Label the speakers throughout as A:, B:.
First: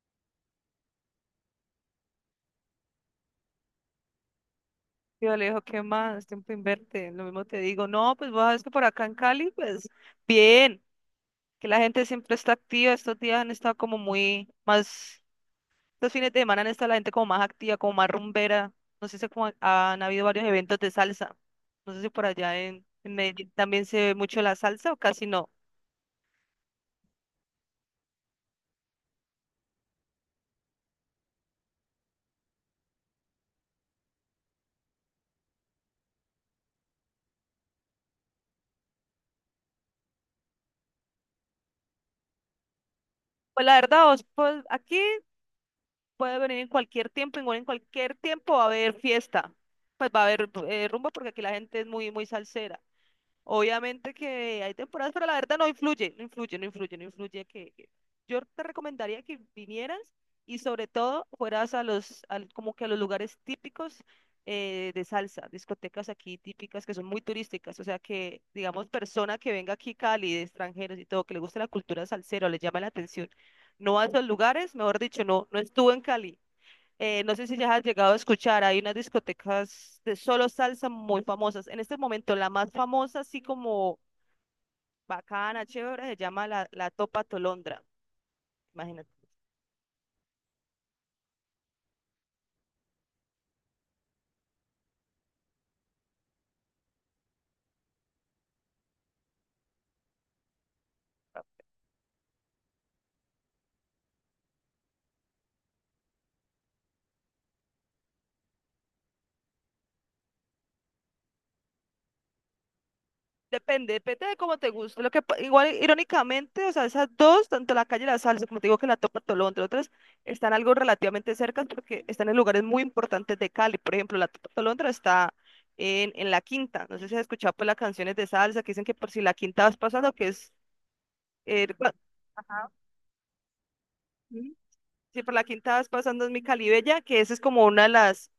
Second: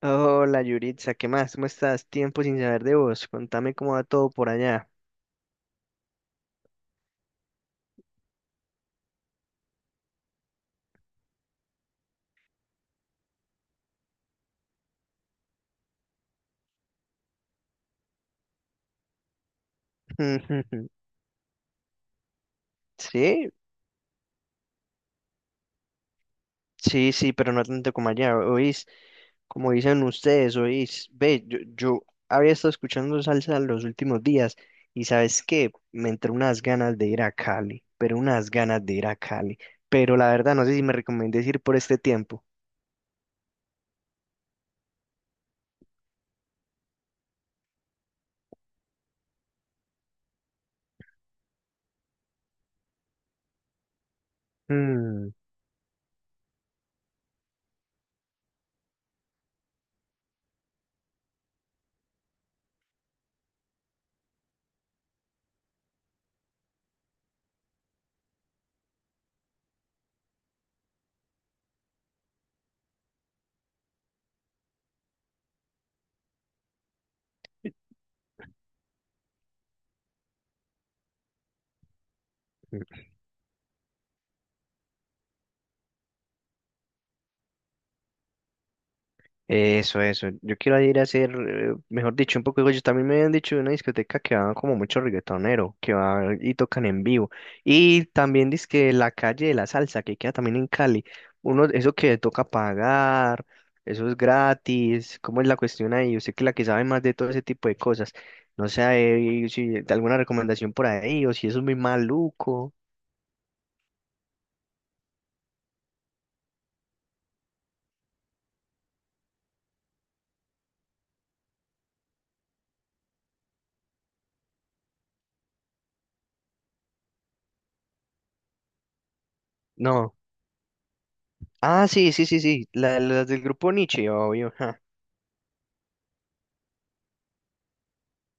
A: Hola Yuritza, ¿qué más? ¿Cómo estás? Tiempo sin saber de vos. Contame cómo va todo por allá.
B: Yo le digo, ¿qué más? Tiempo inverte. Lo mismo te digo. No, pues vos sabes que por acá en Cali, pues bien, que la gente siempre está activa. Estos días han estado como muy más, estos fines de semana han estado la gente como más activa, como más rumbera. No sé si como han habido varios eventos de salsa. No sé si por allá en Medellín
A: Sí,
B: también se ve mucho la salsa o casi no.
A: sí, sí, pero no tanto como allá. Oís, como dicen ustedes, oís. Ve, yo había estado escuchando salsa los últimos días y ¿sabes qué? Me entró unas ganas de ir a Cali, pero unas ganas de ir a Cali. Pero la verdad, no sé si me recomendé ir por este tiempo.
B: Pues la verdad, vos, pues aquí puede venir en cualquier tiempo, igual en cualquier tiempo va a haber fiesta. Pues va a haber rumba porque aquí la gente es muy salsera. Obviamente que hay temporadas, pero la verdad no influye yo te recomendaría que vinieras y sobre todo fueras a como que a los lugares típicos de salsa, discotecas aquí típicas que son muy turísticas, o sea que, digamos, persona que venga aquí Cali, de extranjeros y todo, que le guste la cultura salsera o le llama la atención, no a esos lugares, mejor dicho, no, no estuvo en Cali. No sé si ya has llegado a escuchar, hay unas discotecas de solo salsa muy famosas. En este momento, la más famosa, así como bacana, chévere, se llama la Topa Tolondra. Imagínate.
A: Eso, eso. Yo quiero ir a hacer, mejor dicho, un poco de yo. También me habían dicho de una discoteca que va como mucho reggaetonero, que va y tocan en vivo. Y también dice que la calle de la salsa, que queda también en Cali. Uno, eso que toca pagar, eso es gratis. ¿Cómo es la cuestión ahí? Usted que es la que sabe más de todo ese tipo de cosas. No sé ahí si alguna recomendación por ahí o si eso es muy maluco.
B: Depende, depende de cómo te guste. Lo que, pa- igual, irónicamente, o sea, esas dos, tanto la calle La Salsa, como te digo que la Topa Tolondra, otras están algo relativamente cerca porque están en lugares muy importantes de Cali. Por ejemplo, la Topa Tolondra está en La Quinta. No sé si has escuchado pues, las canciones de salsa que dicen que por si La Quinta vas pasando,
A: No.
B: que es... eh,
A: Ah,
B: cua-
A: sí, sí, sí, sí.
B: Ajá.
A: La- las del grupo Nietzsche, obvio, ja.
B: Sí, por la quinta vas pasando en mi Calibella, que esa es como una de las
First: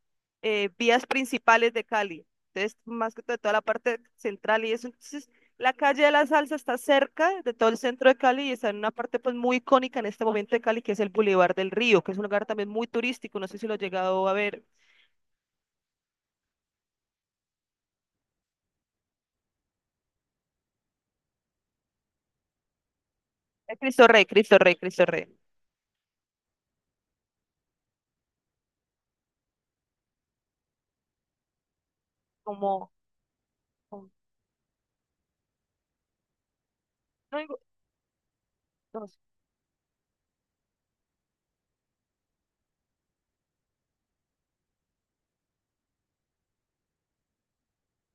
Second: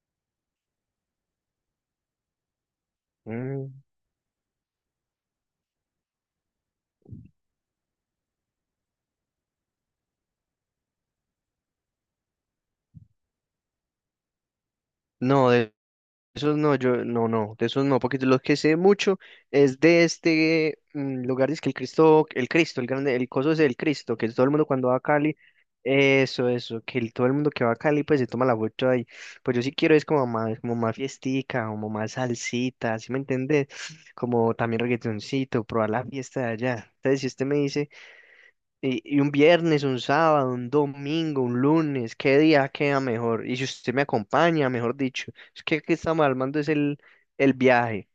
B: vías principales de Cali. Entonces, más que todo, toda la
A: Mm.
B: parte central y eso. Entonces, la calle de la Salsa está cerca de todo el centro de Cali y está en una parte pues muy icónica en este momento de Cali, que es el Boulevard del Río, que es un lugar también muy turístico. No sé si lo he llegado a ver.
A: No, de esos no, yo no, no, de esos no, porque de los que sé mucho es de este lugar, es que el Cristo, el Cristo, el grande, el coso es el
B: Cristo
A: Cristo,
B: Rey,
A: que todo el
B: Cristo
A: mundo
B: Rey,
A: cuando va a
B: Cristo Rey.
A: Cali, eso, que el- todo el mundo que va a Cali pues se toma la foto ahí, pues yo sí quiero es como más fiestica, como más
B: Como,
A: salsita, ¿sí me entendés?
B: como-
A: Como también reggaetoncito, probar la fiesta de allá, entonces si
B: no
A: usted me
B: digo-
A: dice
B: no sé.
A: y un viernes, un sábado, un domingo, un lunes, ¿qué día queda mejor? Y si usted me acompaña, mejor dicho, es que aquí estamos armando es el viaje.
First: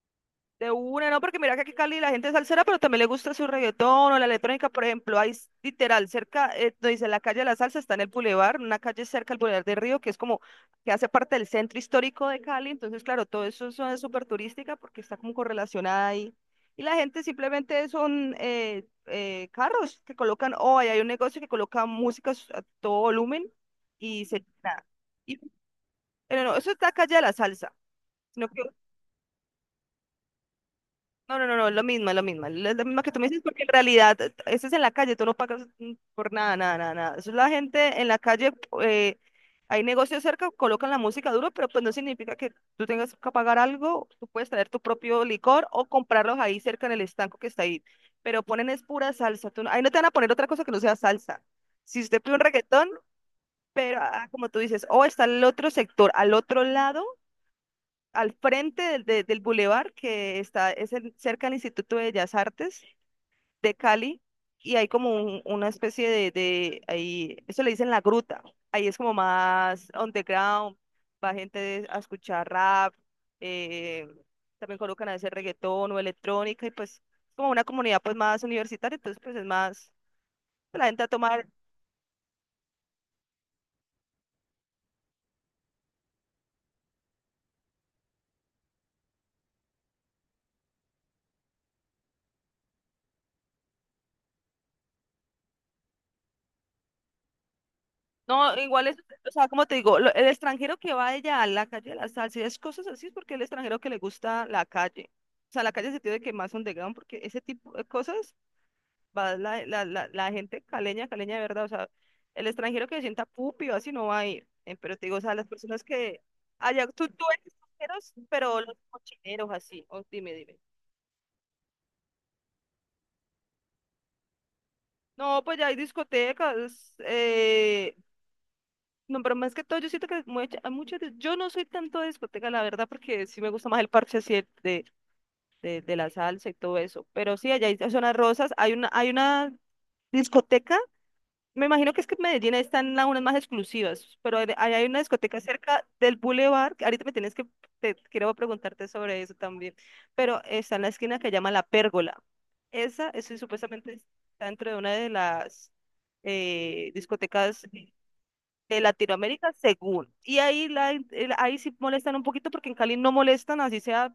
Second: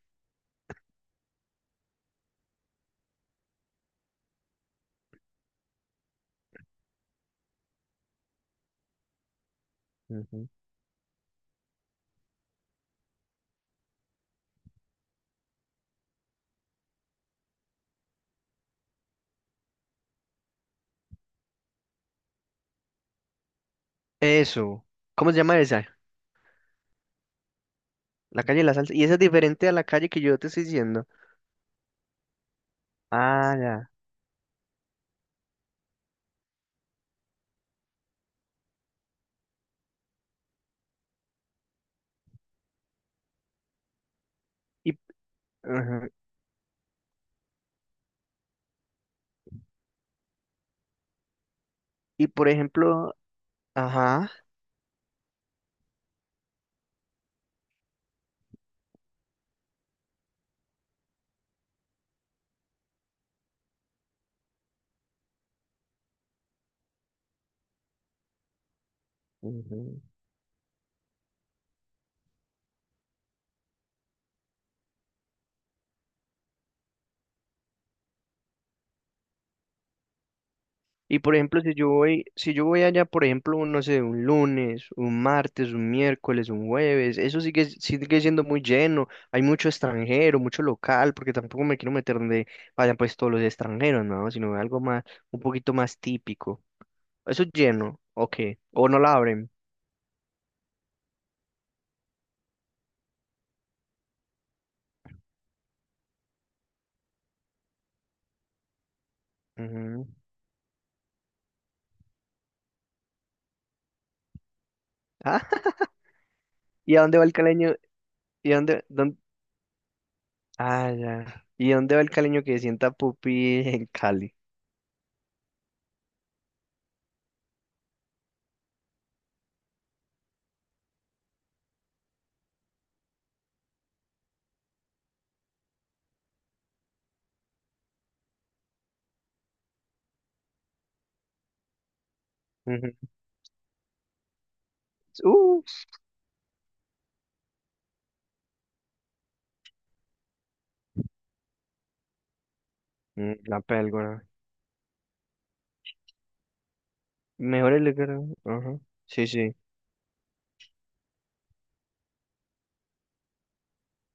B: De una, no, porque mira que aquí en Cali la gente es salsera, pero también le gusta su reggaetón o la electrónica, por ejemplo, hay s- literal cerca, no dice la calle de la salsa, está en el bulevar, una calle cerca del bulevar de Río, que es como,
A: Ujú.
B: que hace parte del centro histórico de Cali, entonces claro, todo eso es súper turística porque está como correlacionada ahí, y la gente simplemente son carros que colocan, o ahí hay un negocio que coloca música a todo volumen, y se, nada,
A: Eso. ¿Cómo se
B: y,
A: llama esa?
B: pero no, eso está calle de la salsa,
A: La
B: sino
A: calle
B: que
A: de la salsa. Y esa es diferente a la calle que yo te estoy diciendo.
B: No, es lo mismo, es lo mismo. Es lo mismo que tú me dices,
A: Ah,
B: porque en
A: ya.
B: realidad eso es en la calle, tú no pagas por nada. Eso es la gente en la calle, eh, hay negocios cerca, colocan la música duro, pero pues no significa que tú tengas que pagar algo, tú puedes traer tu
A: Y,
B: propio licor o
A: ajá,
B: comprarlos ahí cerca en el estanco que está ahí. Pero ponen es pura salsa, tú no- ahí no te van a poner otra cosa que no sea salsa. Si usted
A: y
B: pide un
A: por
B: reggaetón,
A: ejemplo,
B: pero
A: ajá.
B: como tú dices, o está el otro sector, al otro lado al frente del bulevar que está es el- cerca del Instituto de Bellas Artes de Cali y hay como un- una especie de ahí, eso le dicen la gruta. Ahí es como más underground, va gente a escuchar rap, eh, también colocan a veces reggaetón o electrónica y pues como una comunidad pues más universitaria, entonces pues es más, pues, la gente a
A: Y por
B: tomar
A: ejemplo, si yo voy, si yo voy allá, por ejemplo, un, no sé, un lunes, un martes, un miércoles, un jueves, eso sigue, sigue siendo muy lleno. Hay mucho extranjero, mucho local, porque tampoco me quiero meter donde vayan pues todos los extranjeros, ¿no? Sino algo más, un poquito más típico. Eso es lleno, ok.
B: No, igual
A: O
B: es,
A: no la
B: o sea,
A: abren.
B: como te digo, lo- el extranjero que va allá a la calle de la salsa y es cosas así, es porque el extranjero que le gusta la calle. O sea, la calle se tiene que más underground, porque ese tipo de cosas va la, la,
A: Ujú.
B: la, la gente caleña, caleña de verdad. O sea, el extranjero que se sienta pupi o así no va a ir. Pero te digo, o sea,
A: Ah,
B: las personas que allá,
A: ¿y a
B: tú,
A: dónde
B: tú
A: va el
B: eres
A: caleño?
B: extranjeros,
A: ¿Y a
B: pero los
A: dónde, dónde-
B: cochineros así. O dime, dime.
A: ah, ya. ¿Y a dónde va el caleño que sienta pupi en Cali?
B: No, pues ya hay discotecas, no, pero más que todo, yo siento que mucha- hay muchas, de- yo no soy tanto de discoteca, la verdad, porque sí me gusta más el parche así de la salsa y todo eso. Pero sí, allá hay zonas rosas, hay una discoteca, me imagino que es que en Medellín están
A: Ujú.
B: las unas más exclusivas, pero hay hay una discoteca
A: Uh,
B: cerca del Boulevard, que ahorita me tienes que, te, quiero preguntarte sobre eso también, pero está en la esquina que llama La Pérgola. Esa, eso
A: la
B: supuestamente
A: pélgora.
B: está dentro de una de las discotecas
A: Mejor el de cara. Ajá.
B: de
A: Sí,
B: Latinoamérica
A: sí.
B: según. Y ahí, la, en- el- ahí sí molestan un poquito porque en Cali no molestan, así sea,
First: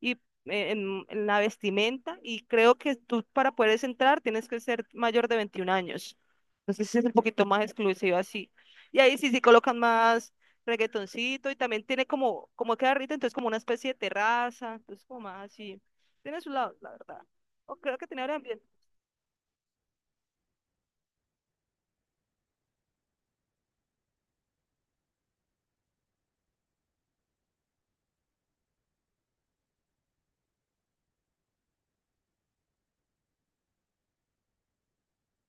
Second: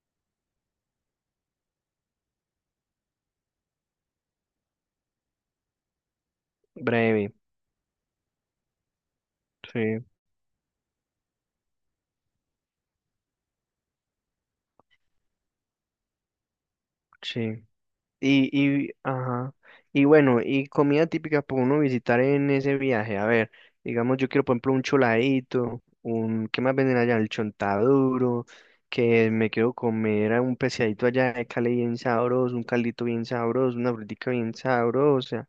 B: y en la vestimenta. Y creo que tú para poder entrar tienes que ser mayor de 21 años. Entonces es un
A: Breve.
B: poquito más exclusivo así. Y ahí sí, sí colocan
A: Sí,
B: más reggaetoncito y también tiene como, como queda rico, entonces como una especie de terraza, entonces como más así. Tiene su lado, la verdad.
A: sí.
B: O creo que tiene ahora
A: Y, ajá. Y bueno, y comida típica para uno visitar en ese viaje. A ver, digamos, yo quiero, por ejemplo, un choladito, un, ¿qué más venden allá? El chontaduro, que me quiero comer a un pescadito allá de Cali bien sabroso, un caldito bien sabroso, una frutica bien sabrosa,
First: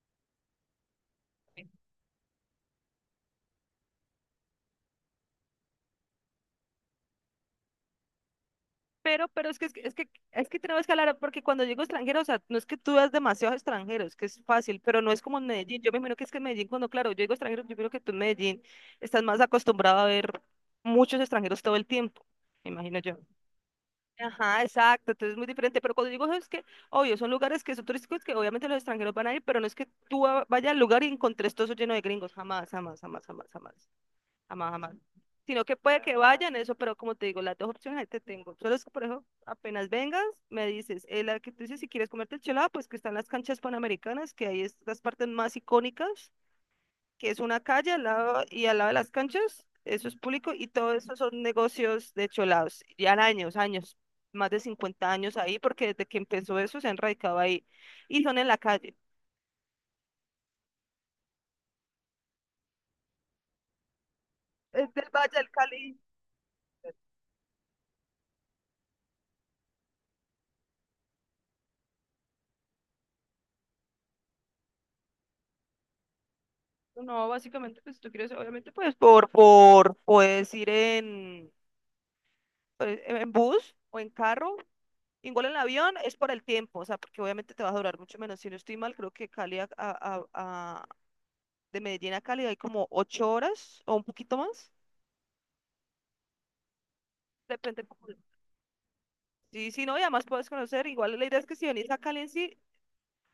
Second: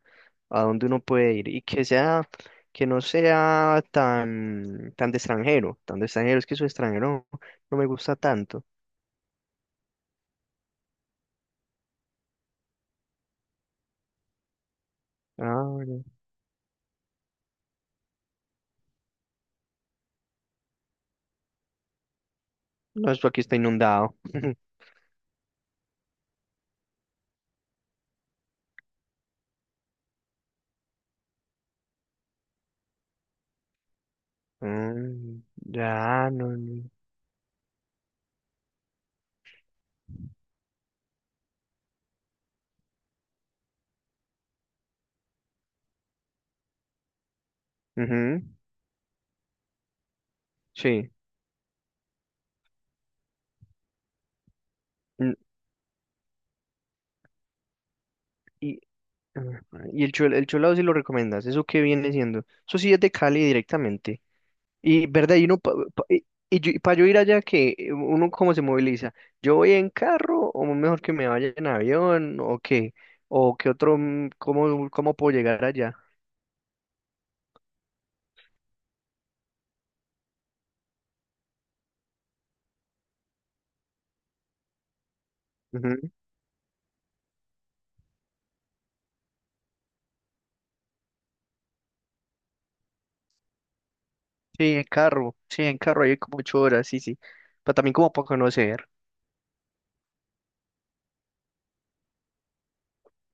A: a dónde uno puede ir y que sea, que no sea tan, tan de extranjero, es que su extranjero no me gusta tanto.
B: Es que tenemos que hablar, porque cuando digo extranjero, o sea, no es que tú veas demasiados extranjeros, que es fácil, pero no es como en
A: Ah,
B: Medellín. Yo me
A: ya.
B: imagino que es que en Medellín, cuando, claro, yo digo extranjero, yo creo que tú en Medellín estás más acostumbrado a ver muchos extranjeros todo el tiempo, me imagino
A: No,
B: yo.
A: esto aquí está inundado.
B: Ajá, exacto, entonces es muy diferente, pero cuando digo eso es que, obvio, son lugares que son turísticos que obviamente los extranjeros van a ir, pero no es que tú va- vayas al lugar y encontres todo eso lleno de gringos, jamás.
A: Mm,
B: Sino que
A: ya,
B: puede que
A: no,
B: vayan eso,
A: no.
B: pero como te digo, las dos opciones ahí te tengo. Solo es que, por eso, apenas vengas, me dices, la que tú dices, si quieres comerte el chelado, pues que están las canchas panamericanas, que ahí es las partes más icónicas, que es una calle al
A: Ujú,
B: lado y al lado de las canchas, eso es público y todo
A: sí.
B: eso son negocios de cholados. Ya años, más de cincuenta
A: Mm.
B: años ahí, porque desde que empezó eso se han radicado ahí y son en la
A: Y,
B: calle.
A: ah, y el, chul- el chulado sí lo recomiendas, ¿eso qué viene siendo? Eso sí es de Cali directamente.
B: Es del
A: Y,
B: Valle
A: ¿verdad? Y
B: del
A: uno, pa-
B: Cali.
A: pa- y para yo ir allá, que uno cómo se moviliza. ¿Yo voy en carro o mejor que me vaya en avión o qué? ¿O qué otro, cómo, cómo puedo llegar allá?
B: No, básicamente, pues si tú quieres, obviamente, pues puedes ir en bus o en carro, igual en avión,
A: Ujú.
B: es por el tiempo, o sea, porque obviamente te va a durar mucho menos. Si no estoy mal, creo que Cali de Medellín a Cali hay como 8 horas o un poquito más,
A: Sí, en carro hay como 8 horas, sí, sí. Pero
B: depende.
A: también como
B: Un
A: para conocer.
B: sí, sí, no, y además puedes conocer, igual la idea es que si venís a Cali en sí,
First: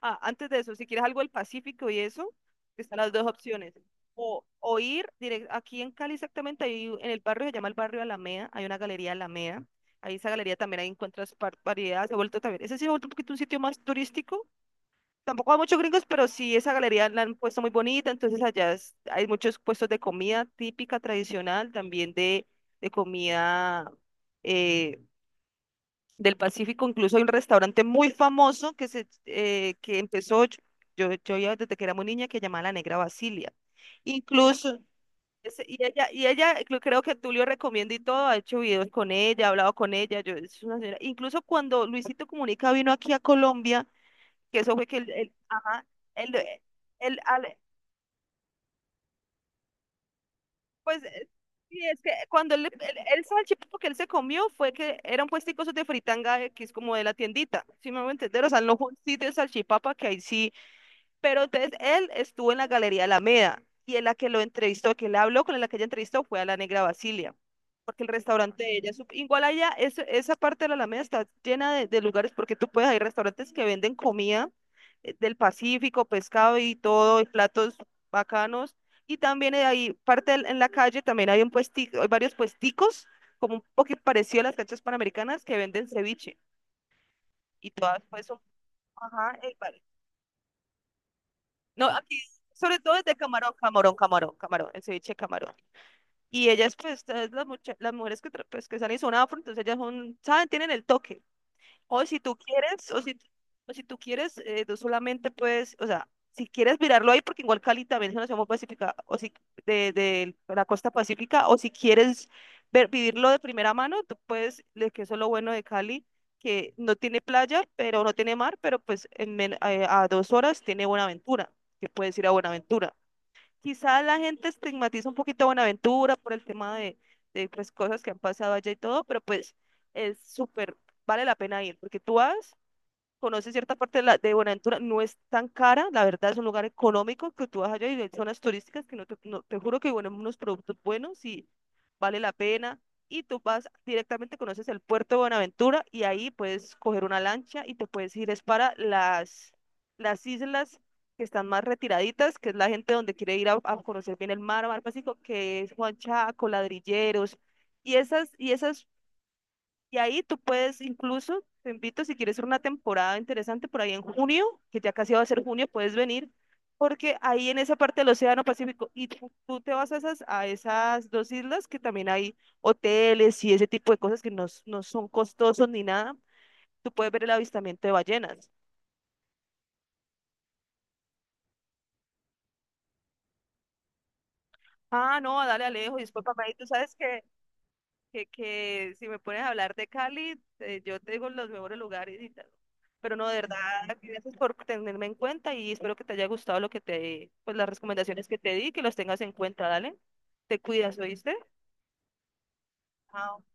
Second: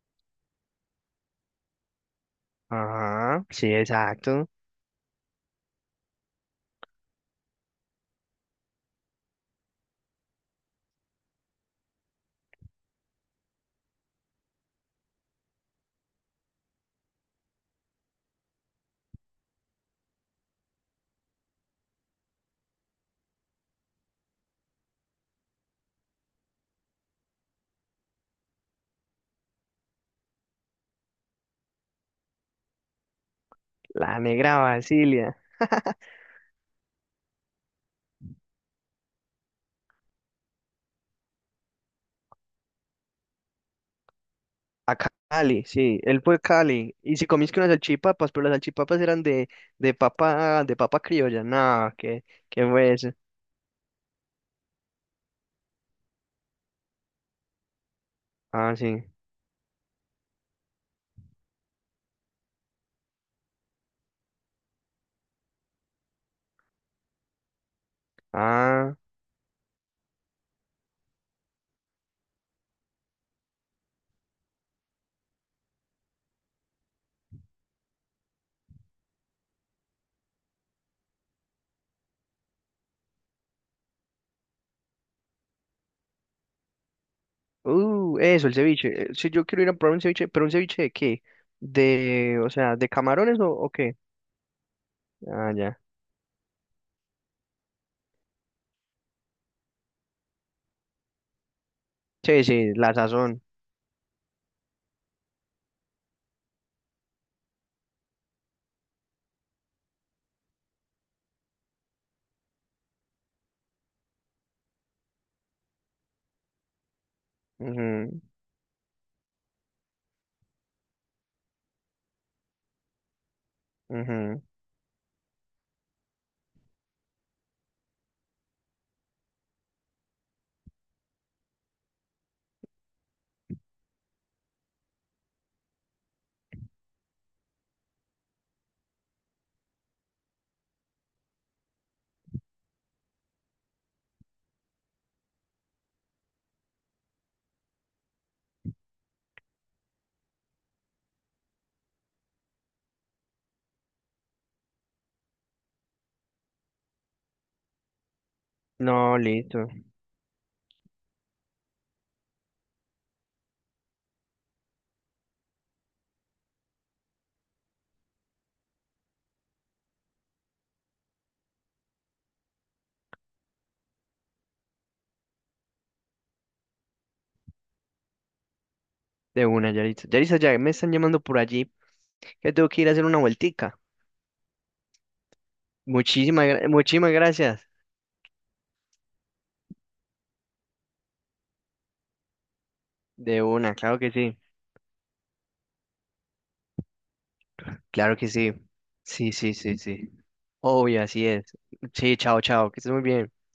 B: ah, antes de eso, si quieres algo del Pacífico y eso, están las dos
A: Ajá, sí,
B: opciones.
A: exacto.
B: O ir directo, aquí en Cali exactamente, hay, un- en el barrio se llama el barrio Alameda, hay una galería Alameda. Ahí esa galería también ahí encuentras par- variedades, se ha vuelto también. Ese sí se ha vuelto un poquito un sitio más turístico. Tampoco hay muchos gringos, pero sí esa galería la han puesto muy bonita, entonces allá es- hay muchos puestos de comida típica, tradicional, también de comida, eh, del Pacífico. Incluso hay un restaurante muy famoso que, se, que empezó, yo ya desde que era muy niña, que llamaba La Negra Basilia.
A: La negra
B: Incluso,
A: Basilia.
B: ese- y ella, cre- creo que Tulio recomienda y todo, ha hecho videos con ella, ha hablado con ella. Yo, es una señora- Incluso cuando Luisito Comunica vino aquí a Colombia, que eso fue
A: A
B: que
A: Cali,
B: ajá,
A: sí, él
B: el,
A: fue a Cali. Y
B: el,
A: si comiste unas salchipapas, pero las salchipapas eran de papa
B: pues
A: criolla.
B: sí,
A: No,
B: es que
A: ¿qué,
B: cuando
A: qué fue eso?
B: él salchipapa que él se comió fue que era un puestico esos de fritanga X como de la tiendita, si me voy a entender, o sea,
A: Ah,
B: no fue un
A: sí.
B: sitio de salchipapa que ahí sí pero entonces él estuvo en la Galería Alameda y en la que lo entrevistó, que le habló con la que ella entrevistó fue a la Negra Basilia, porque el restaurante de ella,
A: Ah,
B: sup- igual allá, es- esa parte de la Alameda está llena de lugares porque tú puedes, hay restaurantes que venden comida del Pacífico, pescado y todo, y platos bacanos. Y también hay parte del- en la calle, también hay un puestico, hay varios puesticos, como un poquito parecido a las canchas panamericanas, que venden ceviche. Y todas pues son,
A: eso, el ceviche. Si
B: ajá,
A: yo quiero ir a probar un ceviche, pero ¿un ceviche de qué?
B: no, aquí,
A: De, o sea,
B: sobre
A: ¿de
B: todo es de
A: camarones o qué?
B: camarón, el ceviche de
A: Ah,
B: camarón.
A: ya.
B: Y ellas, pues, todas las, mucha- las mujeres que, tra- pues, que salen son afro, entonces ellas son, saben, tienen el toque. O si tú
A: Sí, sí,
B: quieres,
A: la
B: o si,
A: sazón.
B: o si tú quieres, tú solamente puedes, o sea, si quieres mirarlo ahí, porque igual Cali también es una ciudad muy pacífica, o si de la costa pacífica, o si quieres ver, vivirlo de primera mano, tú puedes, le- que eso es lo bueno de Cali, que no tiene playa, pero no
A: Ujú,
B: tiene mar, pero pues en men- a 2 horas tiene Buenaventura, que puedes ir a Buenaventura. Quizá la
A: ujú.
B: gente estigmatiza un poquito a Buenaventura por el tema de pues, cosas que han pasado allá y todo, pero pues es súper, vale la pena ir, porque tú vas conoce cierta parte de Buenaventura, no es tan cara, la verdad es un lugar económico que tú vas allá y hay zonas turísticas que no te, no- te juro que bueno, unos productos buenos y vale la pena. Y tú vas directamente, conoces el puerto de Buenaventura y ahí puedes coger una lancha y te puedes ir es para las islas que están más retiraditas, que es la gente donde quiere ir a conocer bien el mar, mar Pacífico, que es Juan Chaco, Ladrilleros. Y esas
A: No, listo.
B: y ahí tú puedes incluso, te invito si quieres hacer una temporada interesante por ahí en junio, que ya casi va a ser junio, puedes venir, porque ahí en esa parte del Océano Pacífico, y tú te vas a a esas dos islas que también hay hoteles y ese tipo de cosas que no, s- no son costosos ni nada, tú puedes ver el avistamiento de ballenas.
A: De una, Yaritza. Yaritza, ya me están llamando por allí, que tengo que ir a hacer una vueltica.
B: Ah, no, dale Alejo, y después
A: Muchísimas,
B: papá, y tú
A: gra-
B: sabes
A: muchísimas
B: que
A: gracias.
B: que si me pones a hablar de Cali, yo te digo los mejores lugares y tal. Pero no, de
A: De
B: verdad,
A: una, claro que
B: gracias
A: sí.
B: por tenerme en cuenta y espero que te haya gustado lo que te, pues las
A: Claro
B: recomendaciones
A: que
B: que te
A: sí.
B: di, que los tengas en
A: Sí, sí,
B: cuenta,
A: sí,
B: dale.
A: sí.
B: Te cuidas,
A: Obvio, así
B: ¿oíste?
A: es. Sí, chao, chao, que estés muy
B: Ah,
A: bien.